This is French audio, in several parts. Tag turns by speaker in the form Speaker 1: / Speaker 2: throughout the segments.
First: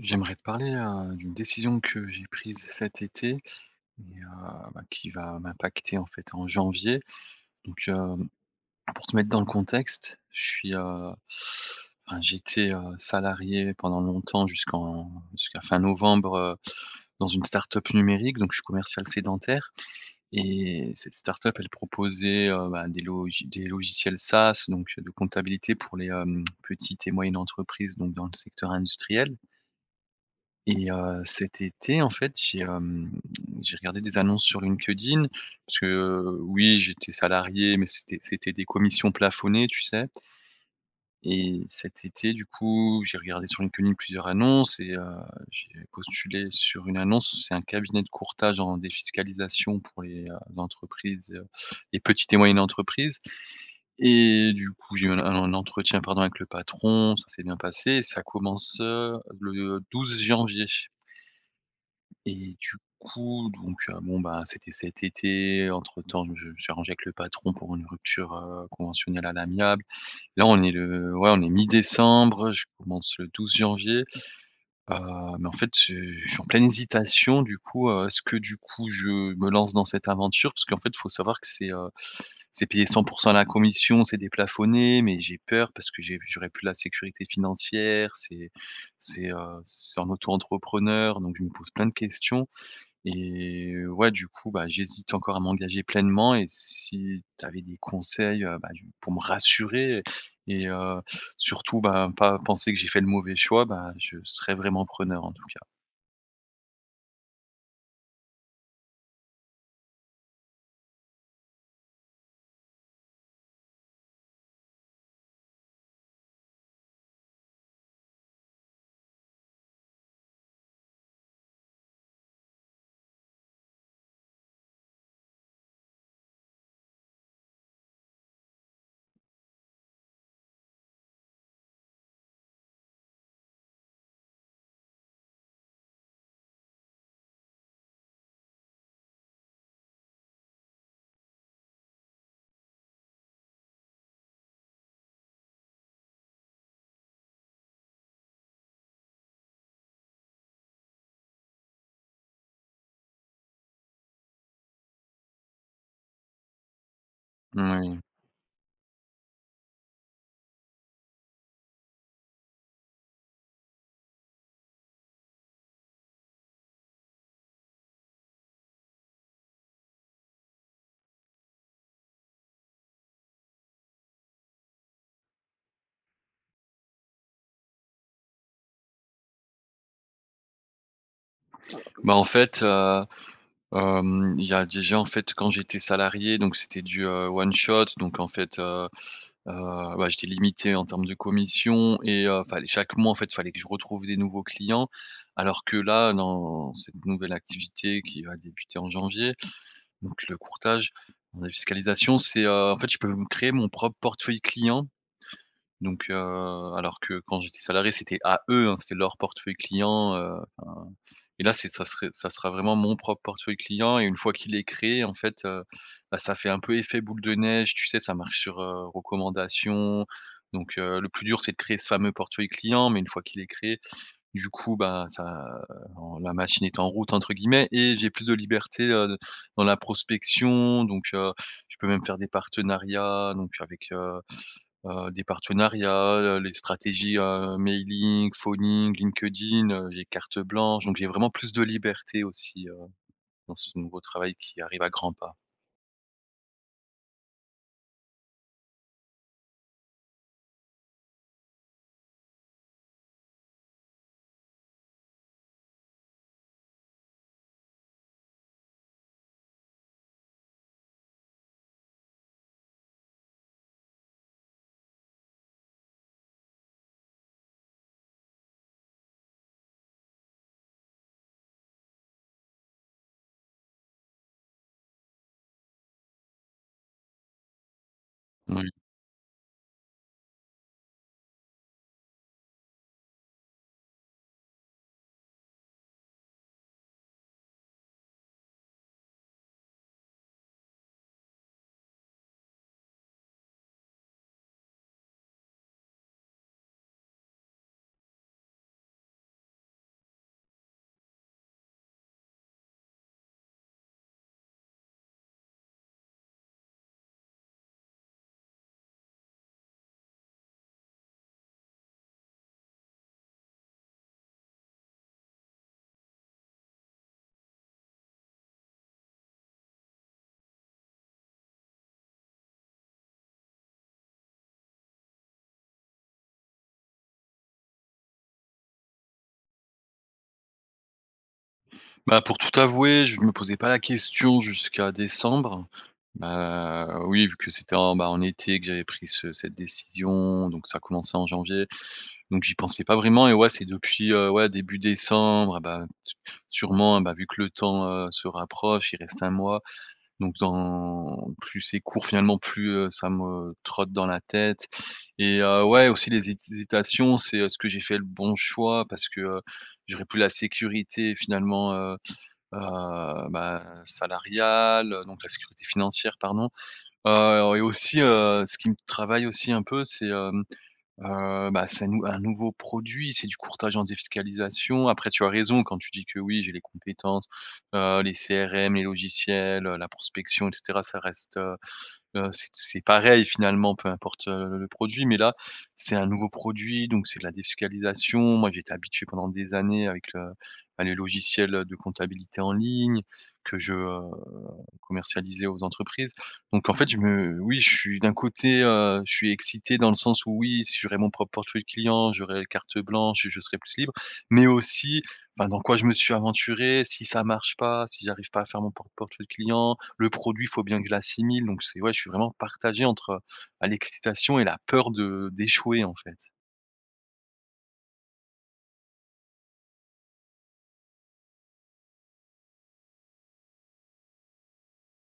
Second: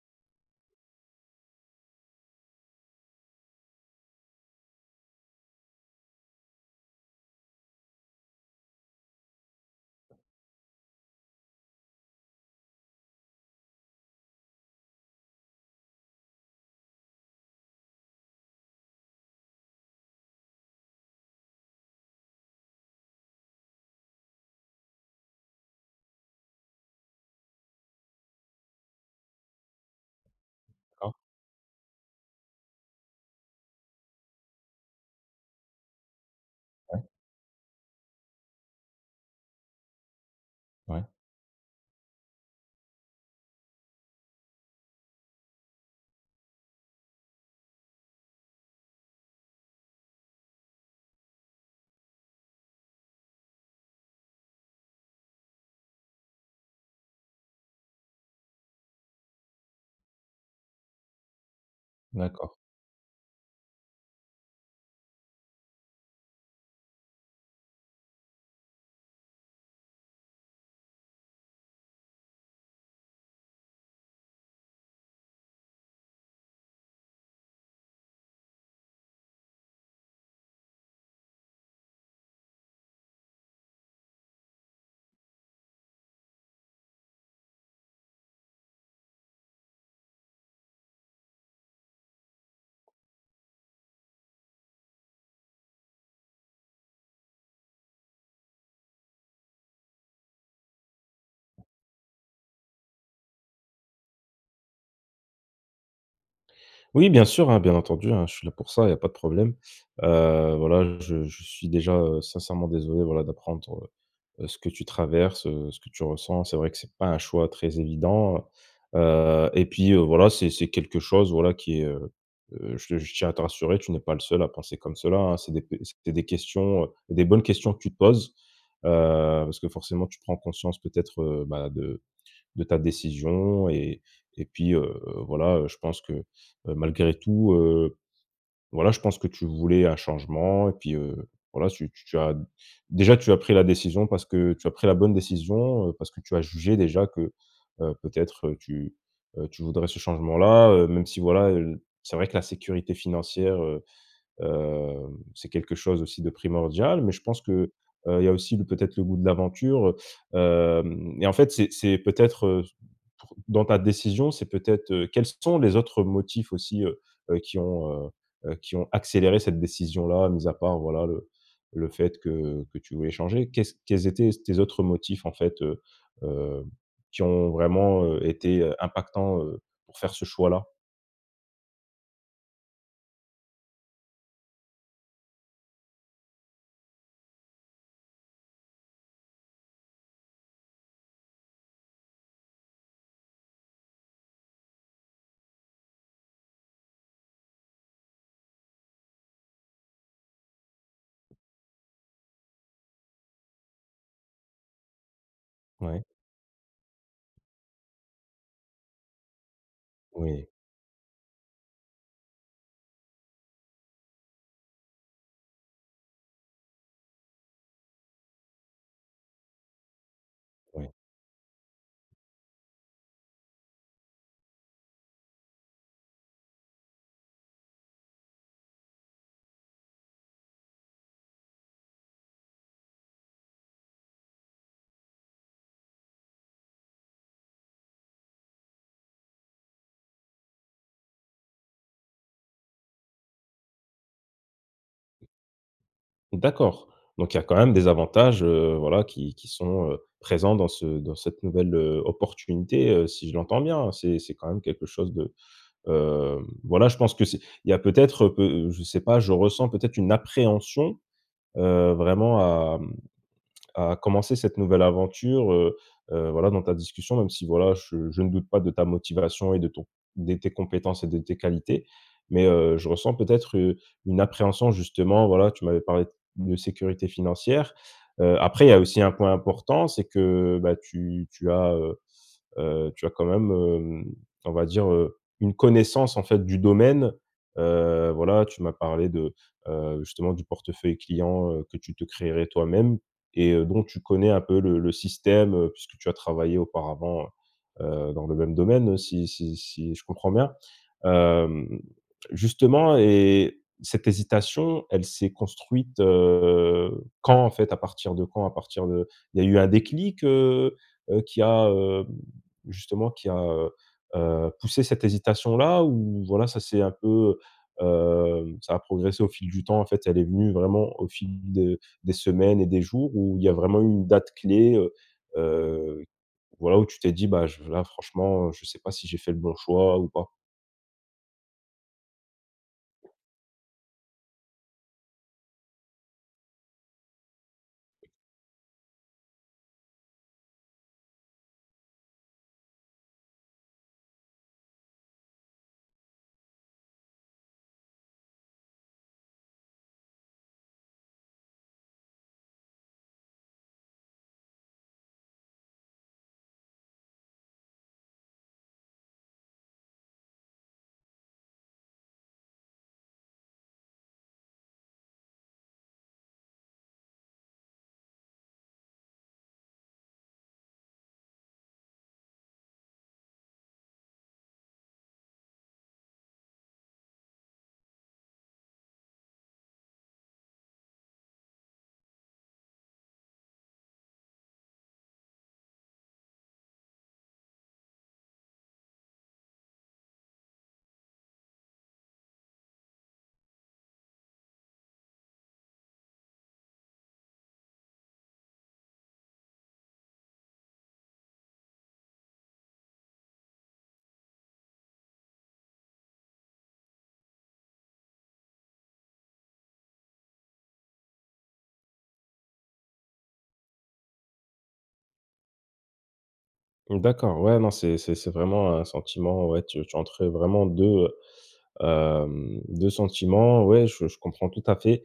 Speaker 1: J'aimerais te parler, heu, d'une décision que j'ai prise cet été et heu, bah, qui va m'impacter en fait en janvier. Donc, hem, pour te mettre dans le contexte, je suis, heu, enfin j'étais, heu, salarié pendant longtemps jusqu'en jusqu'à fin novembre, heu, dans une start-up numérique donc je suis commercial sédentaire et cette start-up elle proposait, heu, ben, des logi des logiciels SaaS donc, heu, de comptabilité pour les, hem, petites et moyennes entreprises donc dans le secteur industriel. Et
Speaker 2: D'accord.
Speaker 1: heu, cet été en fait j'ai, hem, j'ai regardé des annonces sur LinkedIn parce que, heu, oui
Speaker 2: Ouais.
Speaker 1: j'étais salarié, mais c'était c'était des commissions plafonnées, tu sais?
Speaker 2: Ouais.
Speaker 1: Et cet été, du coup, j'ai regardé sur LinkedIn plusieurs annonces et heu, j'ai postulé sur une annonce où c'est un cabinet de courtage en défiscalisation pour les, heu, entreprises, heu et petites et moyennes entreprises. Et du coup, j'ai même un un entretien pardon avec le patron, ça s'est bien passé, ça commence, heu, le 12 janvier.
Speaker 2: D'accord.
Speaker 1: Et du coup, donc, heu, bon, bah, c'était cet été, entre temps, je me suis arrangé avec le patron pour une rupture, heu, conventionnelle à l'amiable. Là, on est le ouais on est mi-décembre, je commence le 12 janvier, heu, mais en fait je je suis en pleine hésitation du coup, heu, est-ce que du coup, je me lance dans cette aventure? Parce qu'en fait faut savoir que c'est, heu, c'est payé 100 % à la commission, c'est déplafonné, mais j'ai peur parce que j'ai j'aurais plus la sécurité financière, c'est c'est, heu, c'est en auto-entrepreneur donc je me pose plein de questions et heu, ouais du coup, bah, j'hésite encore à m'engager pleinement et si tu avais des conseils, ben du pour me rassurer et heu, surtout, ben, pas penser que j'ai fait le mauvais choix, ben, je serais vraiment preneur en tout cas.
Speaker 2: Oui bien sûr, hein, bien entendu, hein, je suis là pour ça il y a pas de problème. Heu, voilà, je je suis déjà, heu, sincèrement désolé, voilà, d'apprendre, heu heu, ce que tu traverses, heu, ce que tu ressens. C'est vrai que c'est pas un choix très évident. Heu, et puis, heu, voilà, c'est c'est quelque chose voilà qui est, heu heu, je te je tiens à te rassurer, tu n'es pas le seul à penser comme cela, hein. C'est des b c'est des questions, heu des bonnes questions que tu te poses, heu, parce que forcément, tu prends conscience peut-être, heu, bah, de de ta décision et et puis, heu, voilà, heu, je pense que, heu, malgré tout, heu, voilà, je pense que tu voulais un changement. Et puis, heu, voilà, c'est tu tu tu as déjà, tu as pris la décision parce que tu as pris la bonne décision, heu, parce que tu as jugé déjà que, heu, peut-être tu, heu tu voudrais ce changement là heu, même si voilà, heu, l c'est vrai que la sécurité financière, heu heu, c'est quelque chose aussi de primordial. Mais je pense que,
Speaker 1: Moui.
Speaker 2: heu, il y a aussi le peut-être le goût de l'aventure, heu. Hem, et en fait, c'est c'est peut-être, heu, s pour dans ta décision, c'est peut-être, heu quels sont les autres motifs aussi, heu heu qui ont, heu, heu, qui ont accéléré cette décision-là mis à part, voilà le le fait que, heu, que tu voulais changer? Qu'est-ce quels étaient tes autres motifs en fait, heu heu, qui ont vraiment, heu, été, heu, impactants, heu, pour faire ce choix-là?
Speaker 1: Ben, en fait, heu, hem, il y a déjà en fait quand j'étais salarié donc c'était du, heu, one shot donc en fait, heu, heu, bah, j'étais limité en termes de commission et heu, fallait chaque mois en fait il fallait que je retrouve des nouveaux clients. Alors que là dans cette nouvelle activité qui va débuter en janvier, donc le courtage en défiscalisation, c'est, heu, en fait je peux me créer mon propre portefeuille client.
Speaker 2: Ouais.
Speaker 1: Donc, heu, alors que quand j'étais salarié, c'était à eux, hein, c'était leur portefeuille client, heu,
Speaker 2: Oui.
Speaker 1: enfin, et là, c'est ça serait ça sera vraiment mon propre portefeuille client et une fois qu'il est créé, en fait, heu, bah, ça fait un peu effet boule de neige, tu sais? Ça marche sur, heu, recommandation. Donc,
Speaker 2: Ouais.
Speaker 1: heu, le plus dur, c'est de créer ce fameux portefeuille client, mais une fois qu'il est créé, du coup ben ça, heu, bon «la machine est en route», entre guillemets et j'ai plus de liberté, heu, de dans la prospection. Donc, heu, je peux même faire des partenariats, donc avec, heu heu, des partenariats, le les stratégies, heu, mailing, phoning, LinkedIn, heu, j'ai carte blanche, donc j'ai vraiment plus de liberté aussi, heu, dans ce nouveau travail qui arrive à grands pas.
Speaker 2: D'accord, donc il y a quand même des avantages, heu, voilà, qui qui sont, heu, présents dans ce dans cette nouvelle, heu, opportunité, heu, si je l'entends bien, hein. C'est c'est quand même quelque chose de, heu, voilà je pense que c'est il y a peut-être, heu, peu je sais pas, je ressens peut-être une appréhension, heu, vraiment à, mmh, à commencer cette nouvelle aventure, heu, heu, voilà, dans ta discussion, même si voilà je je ne doute pas de ta motivation et de ton des tes compétences et de tes qualités. Mais, heu, je ressens peut-être, heu, une appréhension justement voilà tu m'avais parlé de sécurité financière. Heu, après, il
Speaker 1: Mmh.
Speaker 2: y a aussi un point important, c'est que, bah, tu tu as, heu, heu, tu as quand même, hem, on va dire, heu, une connaissance en fait du domaine. Heu, voilà, tu m'as parlé de, heu, justement du portefeuille clients, heu, que tu te créerais toi-même et, heu, dont tu connais un peu le le système, heu, puisque tu as travaillé auparavant, heu, dans le même domaine, si si si je comprends bien? Hem, justement et cette hésitation, elle s'est construite, heu, quand en fait, à partir de quand? À partir de il y a eu un déclic, heu, heu, qui a, heu, justement qui a, heu, heu, poussé cette hésitation-là? Ou voilà ça c'est un peu, heu ça a progressé au fil du temps, en fait elle est venue vraiment au fil de des semaines et des jours, ou il y a vraiment eu une date clé, heu, heu, voilà où tu t'es dit: «Bah, j là franchement, je sais pas si j'ai fait le bon choix ou pas»?
Speaker 1: Bah, pour tout avouer, je me posais pas la question jusqu'à décembre. Bah, oui vu que c'était, en ben, en été que j'avais pris ce cette décision, donc ça a commencé en janvier, donc j'y pensais pas vraiment. Et ouais c'est depuis, heu, ouais début décembre et ben, su sûrement et ben vu que le temps, heu, se rapproche, il reste 1 mois donc dans plus c'est court finalement plus, heu, ça me trotte dans la tête. Et, heu, ouais, aussi les hésitations, c'est, heu, est-ce que j'ai fait le bon choix? Parce que, heu, j'aurais plus la sécurité finalement, heu heu, ben, salariale, donc la sécurité financière pardon. Heu, et aussi, heu, ce qui me travaille aussi un peu, c'est, hem, heu, ben, c'est nou un nouveau produit, c'est du courtage en défiscalisation après tu as raison quand tu dis que oui j'ai les compétences, heu, les CRM, les logiciels, heu, la prospection et cetera ça reste, heu heu, c'est c'est pareil finalement peu importe, heu, le produit mais là, c'est un nouveau produit, donc c'est la défiscalisation. Moi, j'étais habitué pendant des années avec le, bah, les logiciels, heu, de comptabilité en ligne que je, heu, commercialisais aux entreprises. Donc en fait, je me oui je suis d'un côté, heu, je suis excité dans le sens où oui, si j'aurai mon propre portefeuille client, j'aurais carte blanche et je serai plus libre, mais aussi, ben dans quoi je me suis aventuré? Si ça marche pas? Si j'arrive pas à faire mon propre portefeuille client? Le produit, faut bien que je l'assimile. Donc c'est ouais, je suis vraiment partagé entre, bah, l'excitation et la peur de d'échouer en fait.
Speaker 2: D'accord. Ouais, non, c'est c'est c'est vraiment un sentiment. Ouais tu tu es entre, vraiment, 2, hem, 2 sentiments. Ouais, je je comprends tout à fait.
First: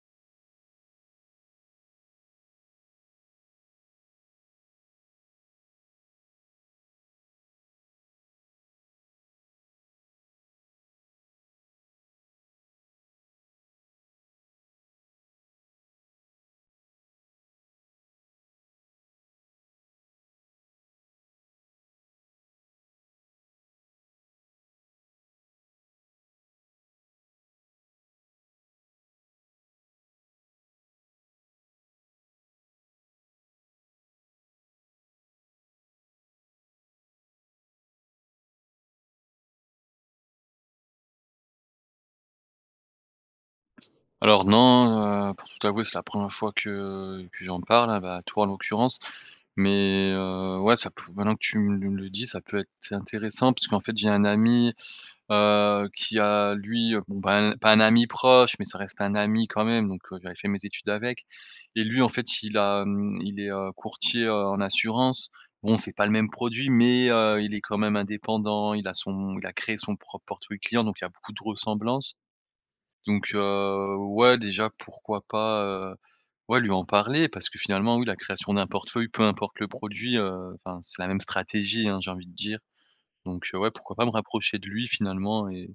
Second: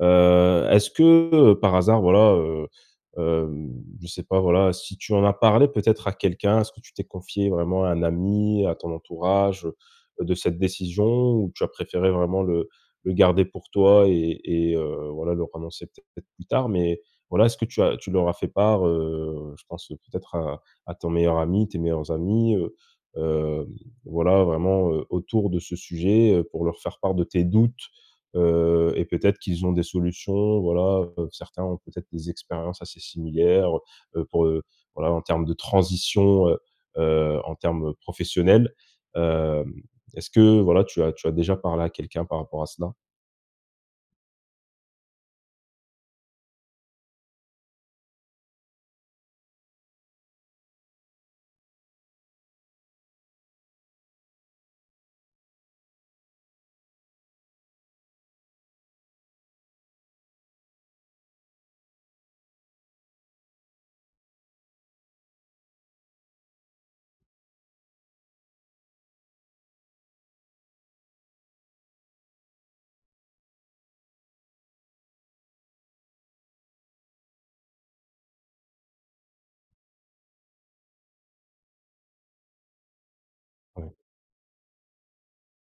Speaker 2: Heu, est-ce que, par hasard, voilà, heu, hem, je sais pas, voilà, si tu en as parlé peut-être à quelqu'un. Est-ce que tu t'es confié vraiment à un ami, à ton entourage, heu, de cette décision ou tu as préféré vraiment le le garder pour toi et et heu, voilà leur annoncer, peut-être, plus tard? Mais voilà, est-ce que tu as tu leur as fait part, heu, je pense, peut-être, à à ton meilleur ami, tes meilleurs amis, heu, hem, voilà vraiment, heu, autour de ce sujet heu, pour leur faire part de tes doutes. Heu et peut-être qu'ils ont des solutions. Voilà, heu, certains ont peut-être des expériences assez similaires, heu heu, pour, heu, voilà, en termes de transition, heu heu, en termes professionnels. Hem, est-ce que, voilà, tu as tu as déjà parlé à quelqu'un par rapport à cela?
Speaker 1: Alors non, heu, pour tout t'avouer, c'est la 1re fois que que j'en parle, ben, à toi, en l'occurrence. Mais, heu, ouais ça p maintenant que tu me le dis, ça peut être c'est intéressant puisqu'en fait j'ai un ami, heu, qui a lui bon ben, pas un ami proche, mais ça reste un ami quand même, donc j'avais fait mes études avec. Et lui en fait il a hem il est, heu, courtier, heu, en assurance. Bon, c'est pas le même produit, mais, heu, il est quand même indépendant, il a son, il a créé son propre portefeuille client donc il y a beaucoup de ressemblances. Donc, heu, ouais déjà pourquoi pas, heu, ouais lui en parler. Parce que finalement, oui, la création d'un portefeuille peu importe le produit, heu, enfin c'est la même stratégie, hein, j'ai envie de dire. Donc, heu, ouais
Speaker 2: Ouais.
Speaker 1: pourquoi pas me rapprocher de lui finalement et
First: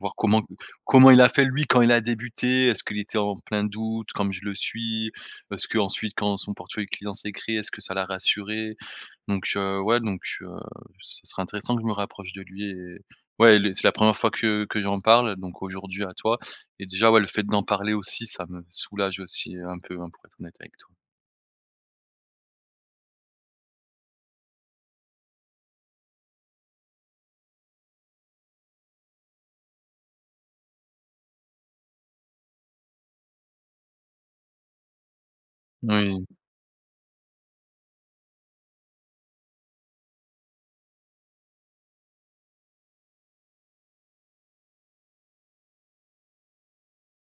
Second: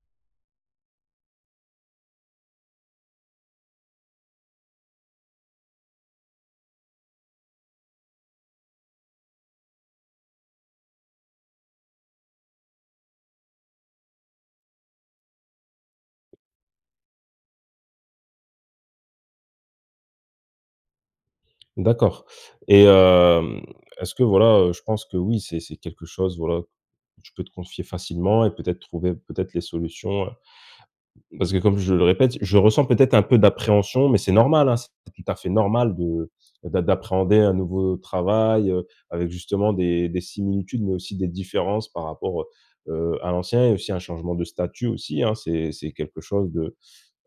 Speaker 1: voir comment comment il a fait lui, quand il a débuté. Est-ce qu'il était en plein doute comme je le suis? Est-ce-qu'ensuite, quand son portefeuille client s'est créé, est-ce que ça l'a rassuré? Donc, heu, ouais, donc, heu, ce serait intéressant que je me rapproche de lui et, ouais, les c'est la 1re fois que que j'en parle donc aujourd'hui à toi et déjà, ouais, le fait d'en parler aussi, ça me soulage aussi un peu, hein, pour être honnête avec toi.
Speaker 2: D'accord. Et, hem, est-ce que, voilà heu, je pense que oui c'est c'est quelque chose, voilà, tu peux te confier facilement et peut-être trouver, peut-être, les solutions, heu. Parce que, comme je le répète, je ressens peut-être un peu d'appréhension, mais c'est normal, hein. C'est tout à fait normal
Speaker 1: Moui.
Speaker 2: de d'a d'appréhender un nouveau travail, heu, avec justement des des similitudes, mais aussi des différences par rapport, heu heu, à l'ancien et aussi un changement de statut aussi, hein. C'est c'est quelque chose de,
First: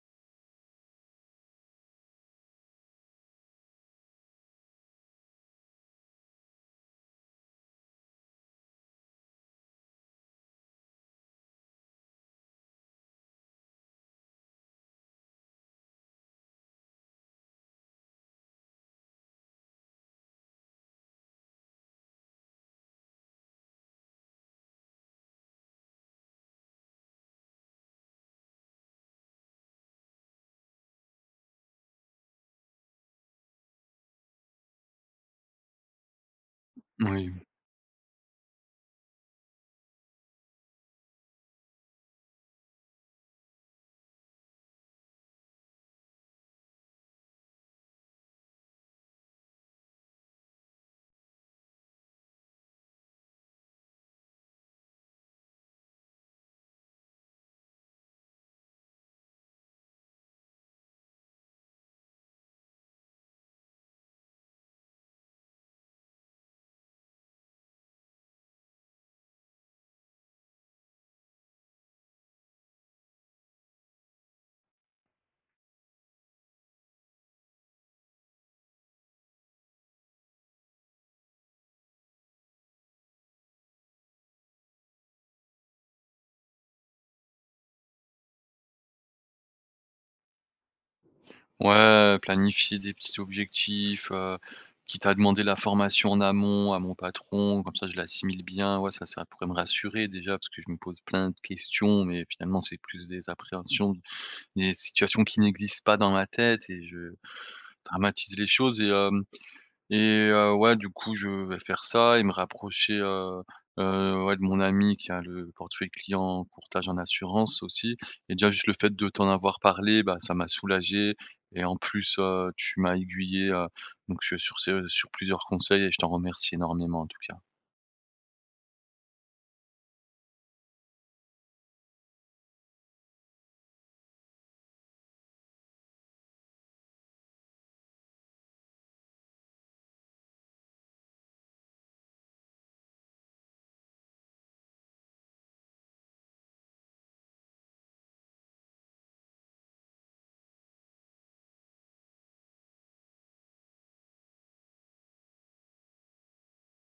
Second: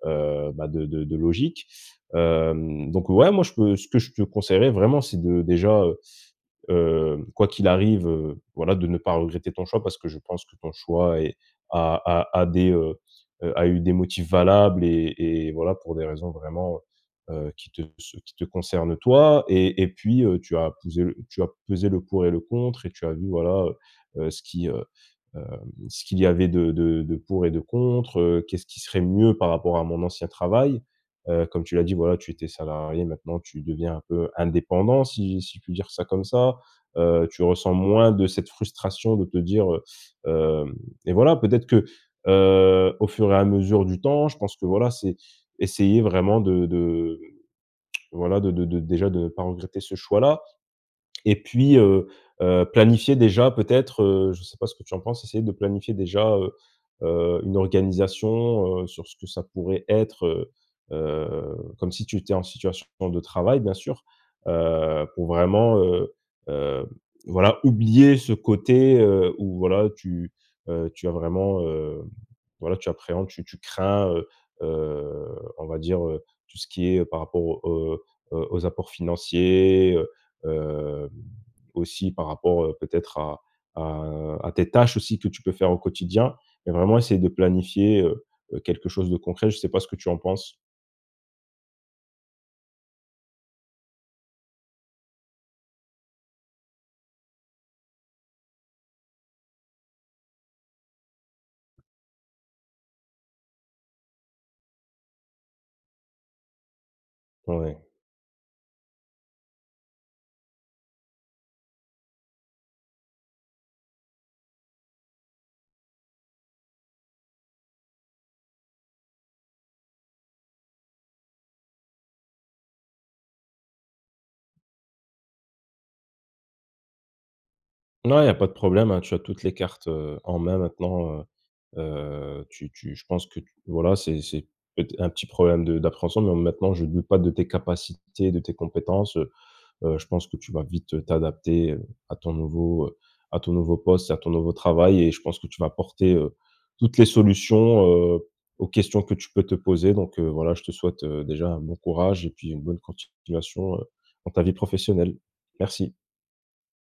Speaker 2: heu, ben de de de logique. Hem, donc, ouais, moi, je peux, ce que je te conseillerais vraiment, c'est de, déjà, heu, heu quoi qu'il arrive, heu, voilà, de ne pas regretter ton choix parce que je pense que ton choix est a a a des, heu heu a eu des motifs valables et et voilà pour des raisons vraiment, heu heu qui te se, qui te concernent toi. Et et puis heu, tu as tu as pousé l tu as pesé le pour et le contre et tu as vu, voilà, heu heu, ce qui, heu hem, ce qu'il y avait de de de pour et de contre, heu: «Qu'est-ce qui serait mieux par rapport à mon ancien travail.» Heu, comme tu l'as dit voilà tu étais salarié maintenant tu deviens un peu indépendant, si si je puis dire ça comme ça. Heu,
Speaker 1: Moui.
Speaker 2: tu ressens moins de cette frustration de te dire, heu: «hem» et voilà peut-être que, heu, au fur et à mesure du temps, je pense que voilà c'est, essayer vraiment de de voilà de de de déjà de ne pas regretter ce choix-là. Et puis, heu heu, planifier déjà peut-être, heu, je sais pas ce que tu en penses, essayer de planifier déjà, heu heu, une organisation, heu, sur ce que ça pourrait être heu heu, comme si tu étais en situation de travail bien sûr. Heu, pour vraiment, heu heu, voilà oublier ce côté, heu, où voilà tu heu, tu as vraiment, heu, voilà, tu appréhendes tu tu crains, heu, heu on va dire, heu, tout ce qui est heu par rapport aux, heu, aux apports financiers, heu hem, aussi par rapport, heu, peut-être à à à tes tâches aussi que tu peux faire au quotidien et vraiment essayer de planifier, heu heu, quelque chose de concret. Je sais pas ce que tu en penses.
Speaker 1: Ouais, planifier des petits objectifs, heu, quitte à demander la formation en amont à mon patron. Comme ça, je l'assimile bien. Ouais ça, ça pourrait me rassurer déjà parce que je me pose plein de questions, mais finalement c'est plus des appréhensions, des situations qui n'existent pas dans ma tête et je
Speaker 2: Ouais.
Speaker 1: dramatise les choses et hem et heu, ouais du coup je vais faire ça et me rapprocher, heu heu, ouais, de mon ami qui a le portefeuille client, courtage en assurance aussi et déjà juste le fait de t'en avoir parlé, ben, ça m'a soulagé et en plus, heu, tu m'as aiguillé, heu, donc sur ce sur plusieurs conseils et je t'en remercie énormément en tout cas.
Speaker 2: Non, il y a pas de problème, hein. Tu as toutes les cartes, heu, en main maintenant, heu. Heu, tu tu, je pense que tu, voilà, c'est c'est peut-être un petit problème de d'appréhension. Bon maintenant, je ne doute pas de tes capacités, de tes compétences, heu. Heu, je pense que tu vas vite t'adapter heu, à ton nouveau heu à ton nouveau poste, à ton nouveau travail et je pense que tu vas porter, heu, toutes les solutions, heu, aux questions que tu peux te poser. Donc, heu, voilà, je te souhaite, heu, déjà un bon courage et puis une bonne continuation heu dans ta vie professionnelle. Merci.